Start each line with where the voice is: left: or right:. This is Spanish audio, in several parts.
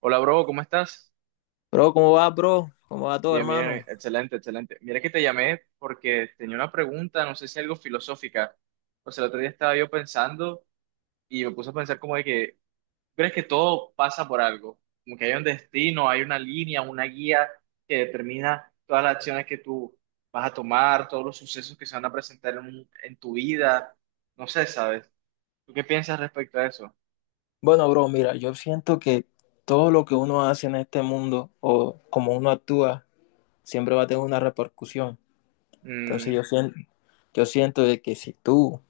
right: Hola, bro, ¿cómo estás?
left: Bro? ¿Cómo va todo,
right: Bien, bien,
left: hermano?
right: excelente, excelente. Mira que te llamé porque tenía una pregunta, no sé si algo filosófica. Pues el otro día estaba yo pensando y me puse a pensar como de que, ¿crees que todo pasa por algo? Como que hay un destino, hay una línea, una guía que determina todas las acciones que tú vas a tomar, todos los sucesos que se van a presentar en tu vida. No sé, ¿sabes? ¿Tú qué piensas respecto a eso?
left: Bueno, bro, mira, yo siento que todo lo que uno hace en este mundo o como uno actúa, siempre va a tener una repercusión. Entonces
right: Mm,
left: yo siento de que si tú,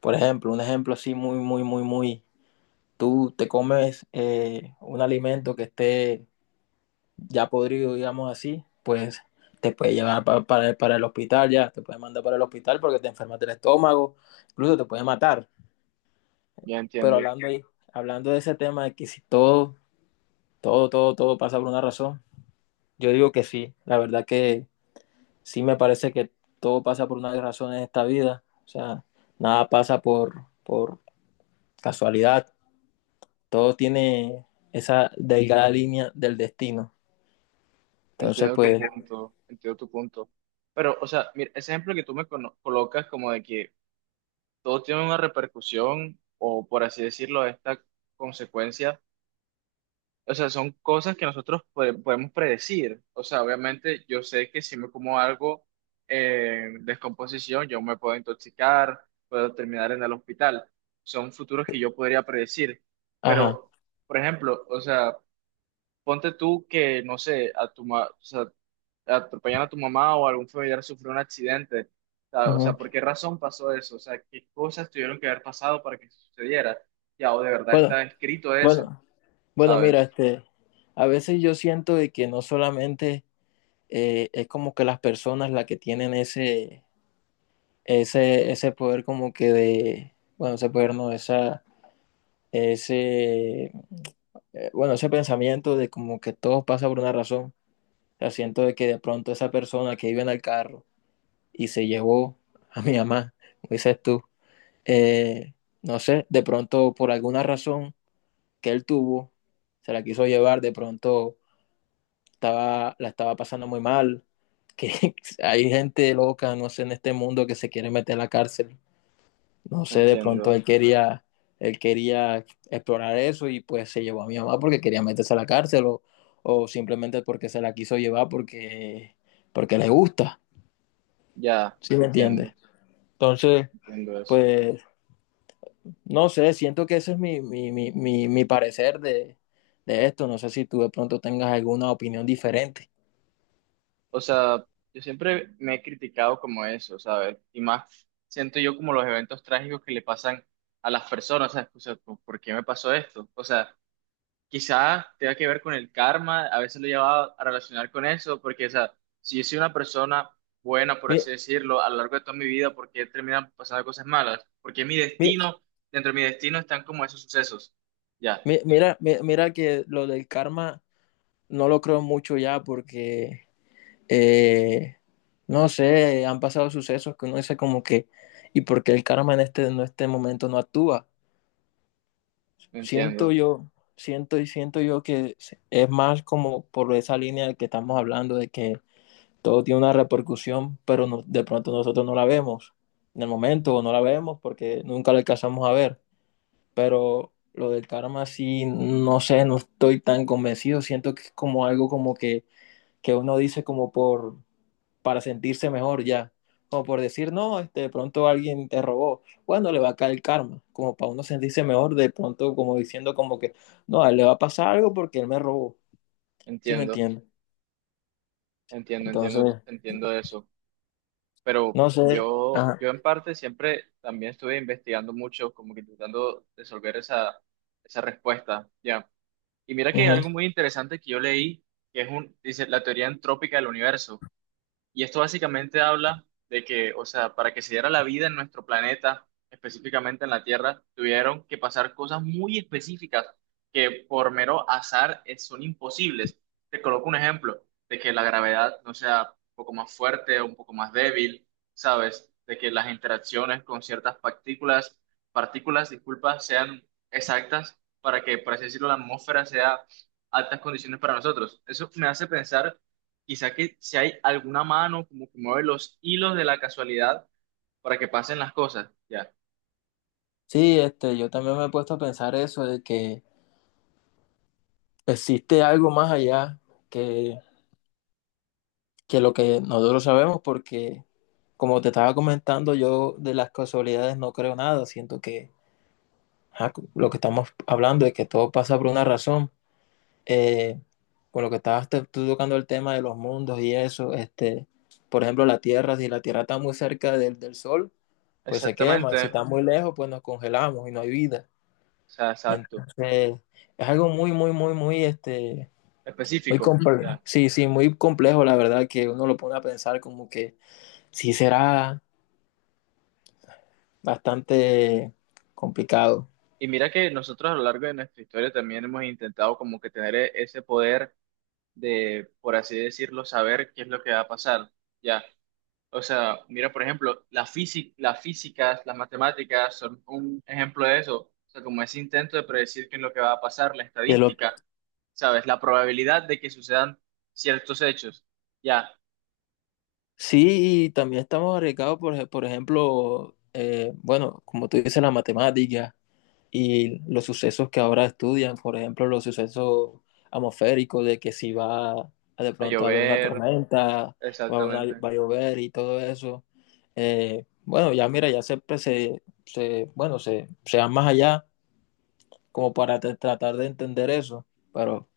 left: por ejemplo, un ejemplo así muy, muy, muy, muy, tú te comes un alimento que esté ya podrido, digamos así, pues te puede llevar para el hospital ya, te puede mandar para el hospital porque te enfermas del estómago, incluso te puede matar.
right: ya
left: Pero
right: entiendo.
left: hablando ahí, hablando de ese tema de que si todo pasa por una razón, yo digo que sí. La verdad que sí me parece que todo pasa por una razón en esta vida. O sea, nada pasa por casualidad. Todo tiene esa delgada línea del destino. Entonces,
right: Entiendo tu
left: pues,
right: punto, entiendo tu punto. Pero, o sea, mira, ese ejemplo que tú me colocas como de que todo tiene una repercusión o, por así decirlo, esta consecuencia, o sea, son cosas que nosotros podemos predecir. O sea, obviamente yo sé que si me como algo en descomposición, yo me puedo intoxicar, puedo terminar en el hospital. Son futuros que yo podría predecir.
left: ajá.
right: Pero, por ejemplo, o sea... Ponte tú que, no sé, a tu, o sea, atropellan a tu mamá o algún familiar sufrió un accidente. O sea,
left: Ujú.
right: ¿por qué razón pasó eso? O sea, ¿qué cosas tuvieron que haber pasado para que sucediera? Ya, o de verdad
left: Bueno,
right: está escrito eso,
left: bueno, bueno, mira,
right: ¿sabes?
left: este, a veces yo siento de que no solamente es como que las personas las que tienen ese poder como que de, bueno, ese poder no, esa, ese, bueno, ese pensamiento de como que todo pasa por una razón. O sea, siento de que de pronto esa persona que iba en el carro y se llevó a mi mamá, como dices tú, eh, no sé, de pronto por alguna razón que él tuvo, se la quiso llevar, de pronto estaba, la estaba pasando muy mal, que hay gente loca, no sé, en este mundo que se quiere meter a la cárcel. No sé, de pronto
right: Entiendo,
left: él quería explorar eso y pues se llevó a mi mamá porque quería meterse a la cárcel o simplemente porque se la quiso llevar porque, porque le gusta,
right: ya,
left: ¿sí me entiendes?
right: entiendo,
left: Entonces,
right: entiendo eso.
left: pues, no sé, siento que ese es mi parecer de esto. No sé si tú de pronto tengas alguna opinión diferente.
right: O sea, yo siempre me he criticado como eso, ¿sabes? Y más siento yo como los eventos trágicos que le pasan a las personas, ¿sabes? O sea, ¿por qué me pasó esto? O sea, quizás tenga que ver con el karma, a veces lo llevaba a relacionar con eso, porque, o sea, si yo soy una persona buena, por
left: Mi-
right: así decirlo, a lo largo de toda mi vida, ¿por qué terminan pasando cosas malas? Porque mi
left: mi-
right: destino, dentro de mi destino están como esos sucesos. Ya,
left: Mira, que lo del karma no lo creo mucho ya porque eh, no sé, han pasado sucesos que uno dice como que, ¿y por qué el karma en este momento no actúa? Siento
right: entiendo,
left: yo, siento yo que es más como por esa línea de que estamos hablando, de que todo tiene una repercusión, pero no, de pronto nosotros no la vemos en el momento o no la vemos porque nunca la alcanzamos a ver, pero lo del karma sí, no sé, no estoy tan convencido, siento que es como algo como que uno dice como por, para sentirse mejor ya. Como por decir, no, este, de pronto alguien te robó. Bueno, le va a caer el karma. Como para uno sentirse mejor, de pronto como diciendo como que, no, a él le va a pasar algo porque él me robó. ¿Sí me
right: entiendo,
left: entiendes?
right: entiendo, entiendo,
left: Entonces,
right: entiendo eso. Pero
left: no sé.
right: yo,
left: Ajá.
right: yo en parte siempre también estuve investigando mucho, como que intentando resolver esa, esa respuesta, ya. Y mira que
left: Ujú.
right: algo muy interesante que yo leí, que es dice, la teoría entrópica del universo. Y esto básicamente habla de que, o sea, para que se diera la vida en nuestro planeta, específicamente en la Tierra, tuvieron que pasar cosas muy específicas que por mero azar son imposibles. Te coloco un ejemplo de que la gravedad no sea un poco más fuerte o un poco más débil, ¿sabes? De que las interacciones con ciertas partículas, partículas, disculpa, sean exactas para que, por así decirlo, la atmósfera sea altas condiciones para nosotros. Eso me hace pensar. Quizá que si hay alguna mano como que mueve los hilos de la casualidad para que pasen las cosas, ya.
left: Sí, este, yo también me he puesto a pensar eso, de que existe algo más allá que, que lo que nosotros sabemos, porque como te estaba comentando, yo de las casualidades no creo nada, siento que ajá, lo que estamos hablando es que todo pasa por una razón. Eh, con lo que tú tocando el tema de los mundos y eso, este, por ejemplo, la Tierra, si la Tierra está muy cerca del Sol, pues se quema,
right: Exactamente,
left: si está
right: o
left: muy lejos, pues nos congelamos y no hay vida.
right: sea, exacto,
left: Entonces, es algo muy, muy, muy, muy, este, muy
right: específico,
left: complejo.
right: ya.
left: Sí, sí, muy complejo, la verdad, que uno lo pone a pensar como que sí será bastante complicado.
right: Y mira que nosotros a lo largo de nuestra historia también hemos intentado como que tener ese poder de, por así decirlo, saber qué es lo que va a pasar, ya. O sea, mira, por ejemplo, la física, las físicas, las matemáticas son un ejemplo de eso. O sea, como ese intento de predecir qué es lo que va a pasar, la
left: De lo
right: estadística, ¿sabes? La probabilidad de que sucedan ciertos hechos. Ya,
left: Sí, y también estamos arriesgados, por ejemplo, bueno, como tú dices, la matemática y los sucesos que ahora estudian, por ejemplo, los sucesos atmosféricos de que si va a, de
right: a
left: pronto a haber una
right: llover,
left: tormenta o a haber
right: exactamente.
left: va a llover y todo eso. Bueno, ya mira, ya siempre bueno, se va más allá como para tratar de entender eso, pero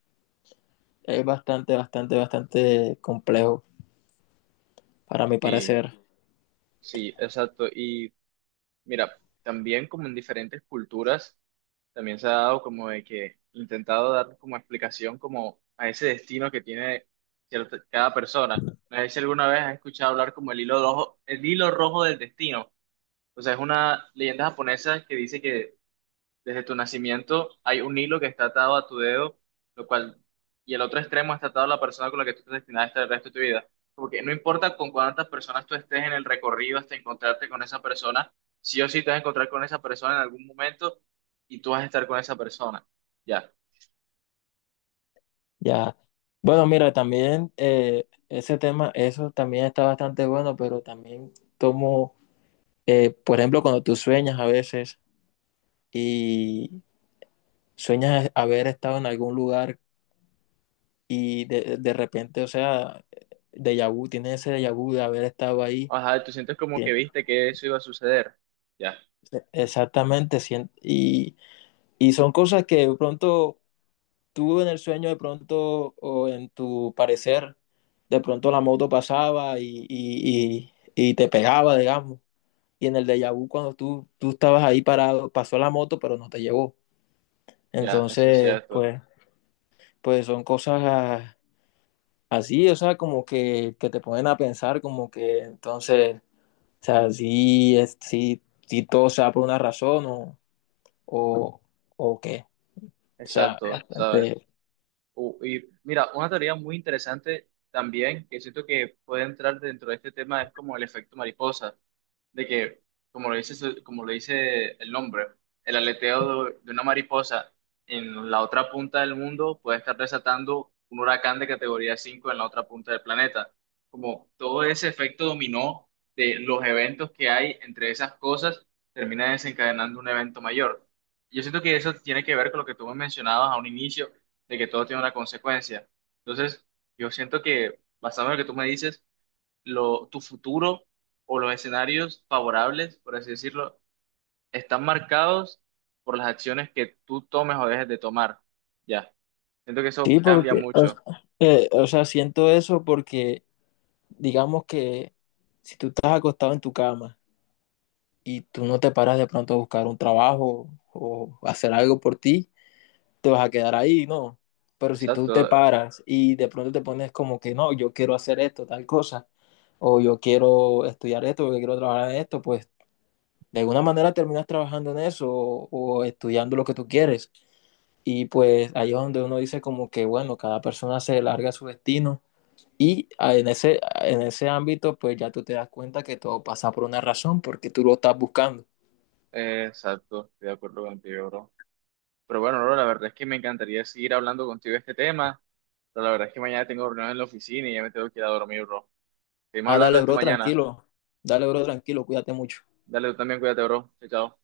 left: es bastante, bastante, bastante complejo para mi
right: Sí,
left: parecer.
right: sí, exacto. Y mira, también como en diferentes culturas. También se ha dado como de que intentado dar como explicación como a ese destino que tiene cierta, cada persona. No sé si alguna vez has escuchado hablar como el hilo rojo del destino. O sea, es una leyenda japonesa que dice que desde tu nacimiento hay un hilo que está atado a tu dedo, lo cual, y el otro extremo está atado a la persona con la que tú estás destinada a estar el resto de tu vida. Porque no importa con cuántas personas tú estés en el recorrido hasta encontrarte con esa persona, sí o sí te vas a encontrar con esa persona en algún momento y tú vas a estar con esa persona. Ya.
left: Ya. Bueno, mira, también ese tema, eso también está bastante bueno, pero también como, por ejemplo, cuando tú sueñas a veces y sueñas haber estado en algún lugar y de repente, o sea, déjà vu, tienes ese déjà vu de haber estado ahí.
right: Ajá, tú sientes como que
left: Sí,
right: viste que eso iba a suceder. Ya,
left: exactamente, y son cosas que de pronto tú en el sueño de pronto o en tu parecer, de pronto la moto pasaba y, y te pegaba, digamos. Y en el déjà vu, cuando tú estabas ahí parado, pasó la moto, pero no te llevó.
right: ya, eso es
left: Entonces,
right: cierto.
left: pues, pues son cosas ah, así, o sea, como que te ponen a pensar, como que entonces, o sea, sí es, sí sí todo se da por una razón o, o qué. O sea,
right: Exacto, ¿sabes?
left: bastante,
right: Y mira, una teoría muy interesante también que siento que puede entrar dentro de este tema es como el efecto mariposa de que, como lo dice, como lo dice el nombre, el aleteo de una mariposa en la otra punta del mundo puede estar desatando un huracán de categoría 5 en la otra punta del planeta. Como todo ese efecto dominó de los eventos que hay entre esas cosas, termina desencadenando un evento mayor. Yo siento que eso tiene que ver con lo que tú me mencionabas a un inicio, de que todo tiene una consecuencia. Entonces, yo siento que, basado en lo que tú me dices, lo, tu futuro o los escenarios favorables, por así decirlo, están marcados por las acciones que tú tomes o dejes de tomar. Ya, siento que eso
left: sí,
right: cambia
left: porque,
right: mucho.
left: o sea, siento eso porque, digamos que si tú estás acostado en tu cama y tú no te paras de pronto a buscar un trabajo o hacer algo por ti, te vas a quedar ahí, ¿no? Pero si tú
right: Exacto,
left: te paras y de pronto te pones como que, no, yo quiero hacer esto, tal cosa, o yo quiero estudiar esto, porque quiero trabajar en esto, pues de alguna manera terminas trabajando en eso o estudiando lo que tú quieres. Y pues ahí es donde uno dice como que, bueno, cada persona se larga su destino. Y ah, en ese ámbito, pues ya tú te das cuenta que todo pasa por una razón, porque tú lo estás buscando.
right: exacto, estoy de acuerdo contigo, bro. Pero bueno, bro, la verdad es que me encantaría seguir hablando contigo de este tema, pero la verdad es que mañana tengo reunión en la oficina y ya me tengo que ir a dormir, bro. Seguimos
left: Ah,
right: hablando
left: dale,
right: de esto
left: bro,
right: mañana.
left: tranquilo. Dale, bro, tranquilo, cuídate mucho.
right: Dale, tú también cuídate, bro. Chao, chao.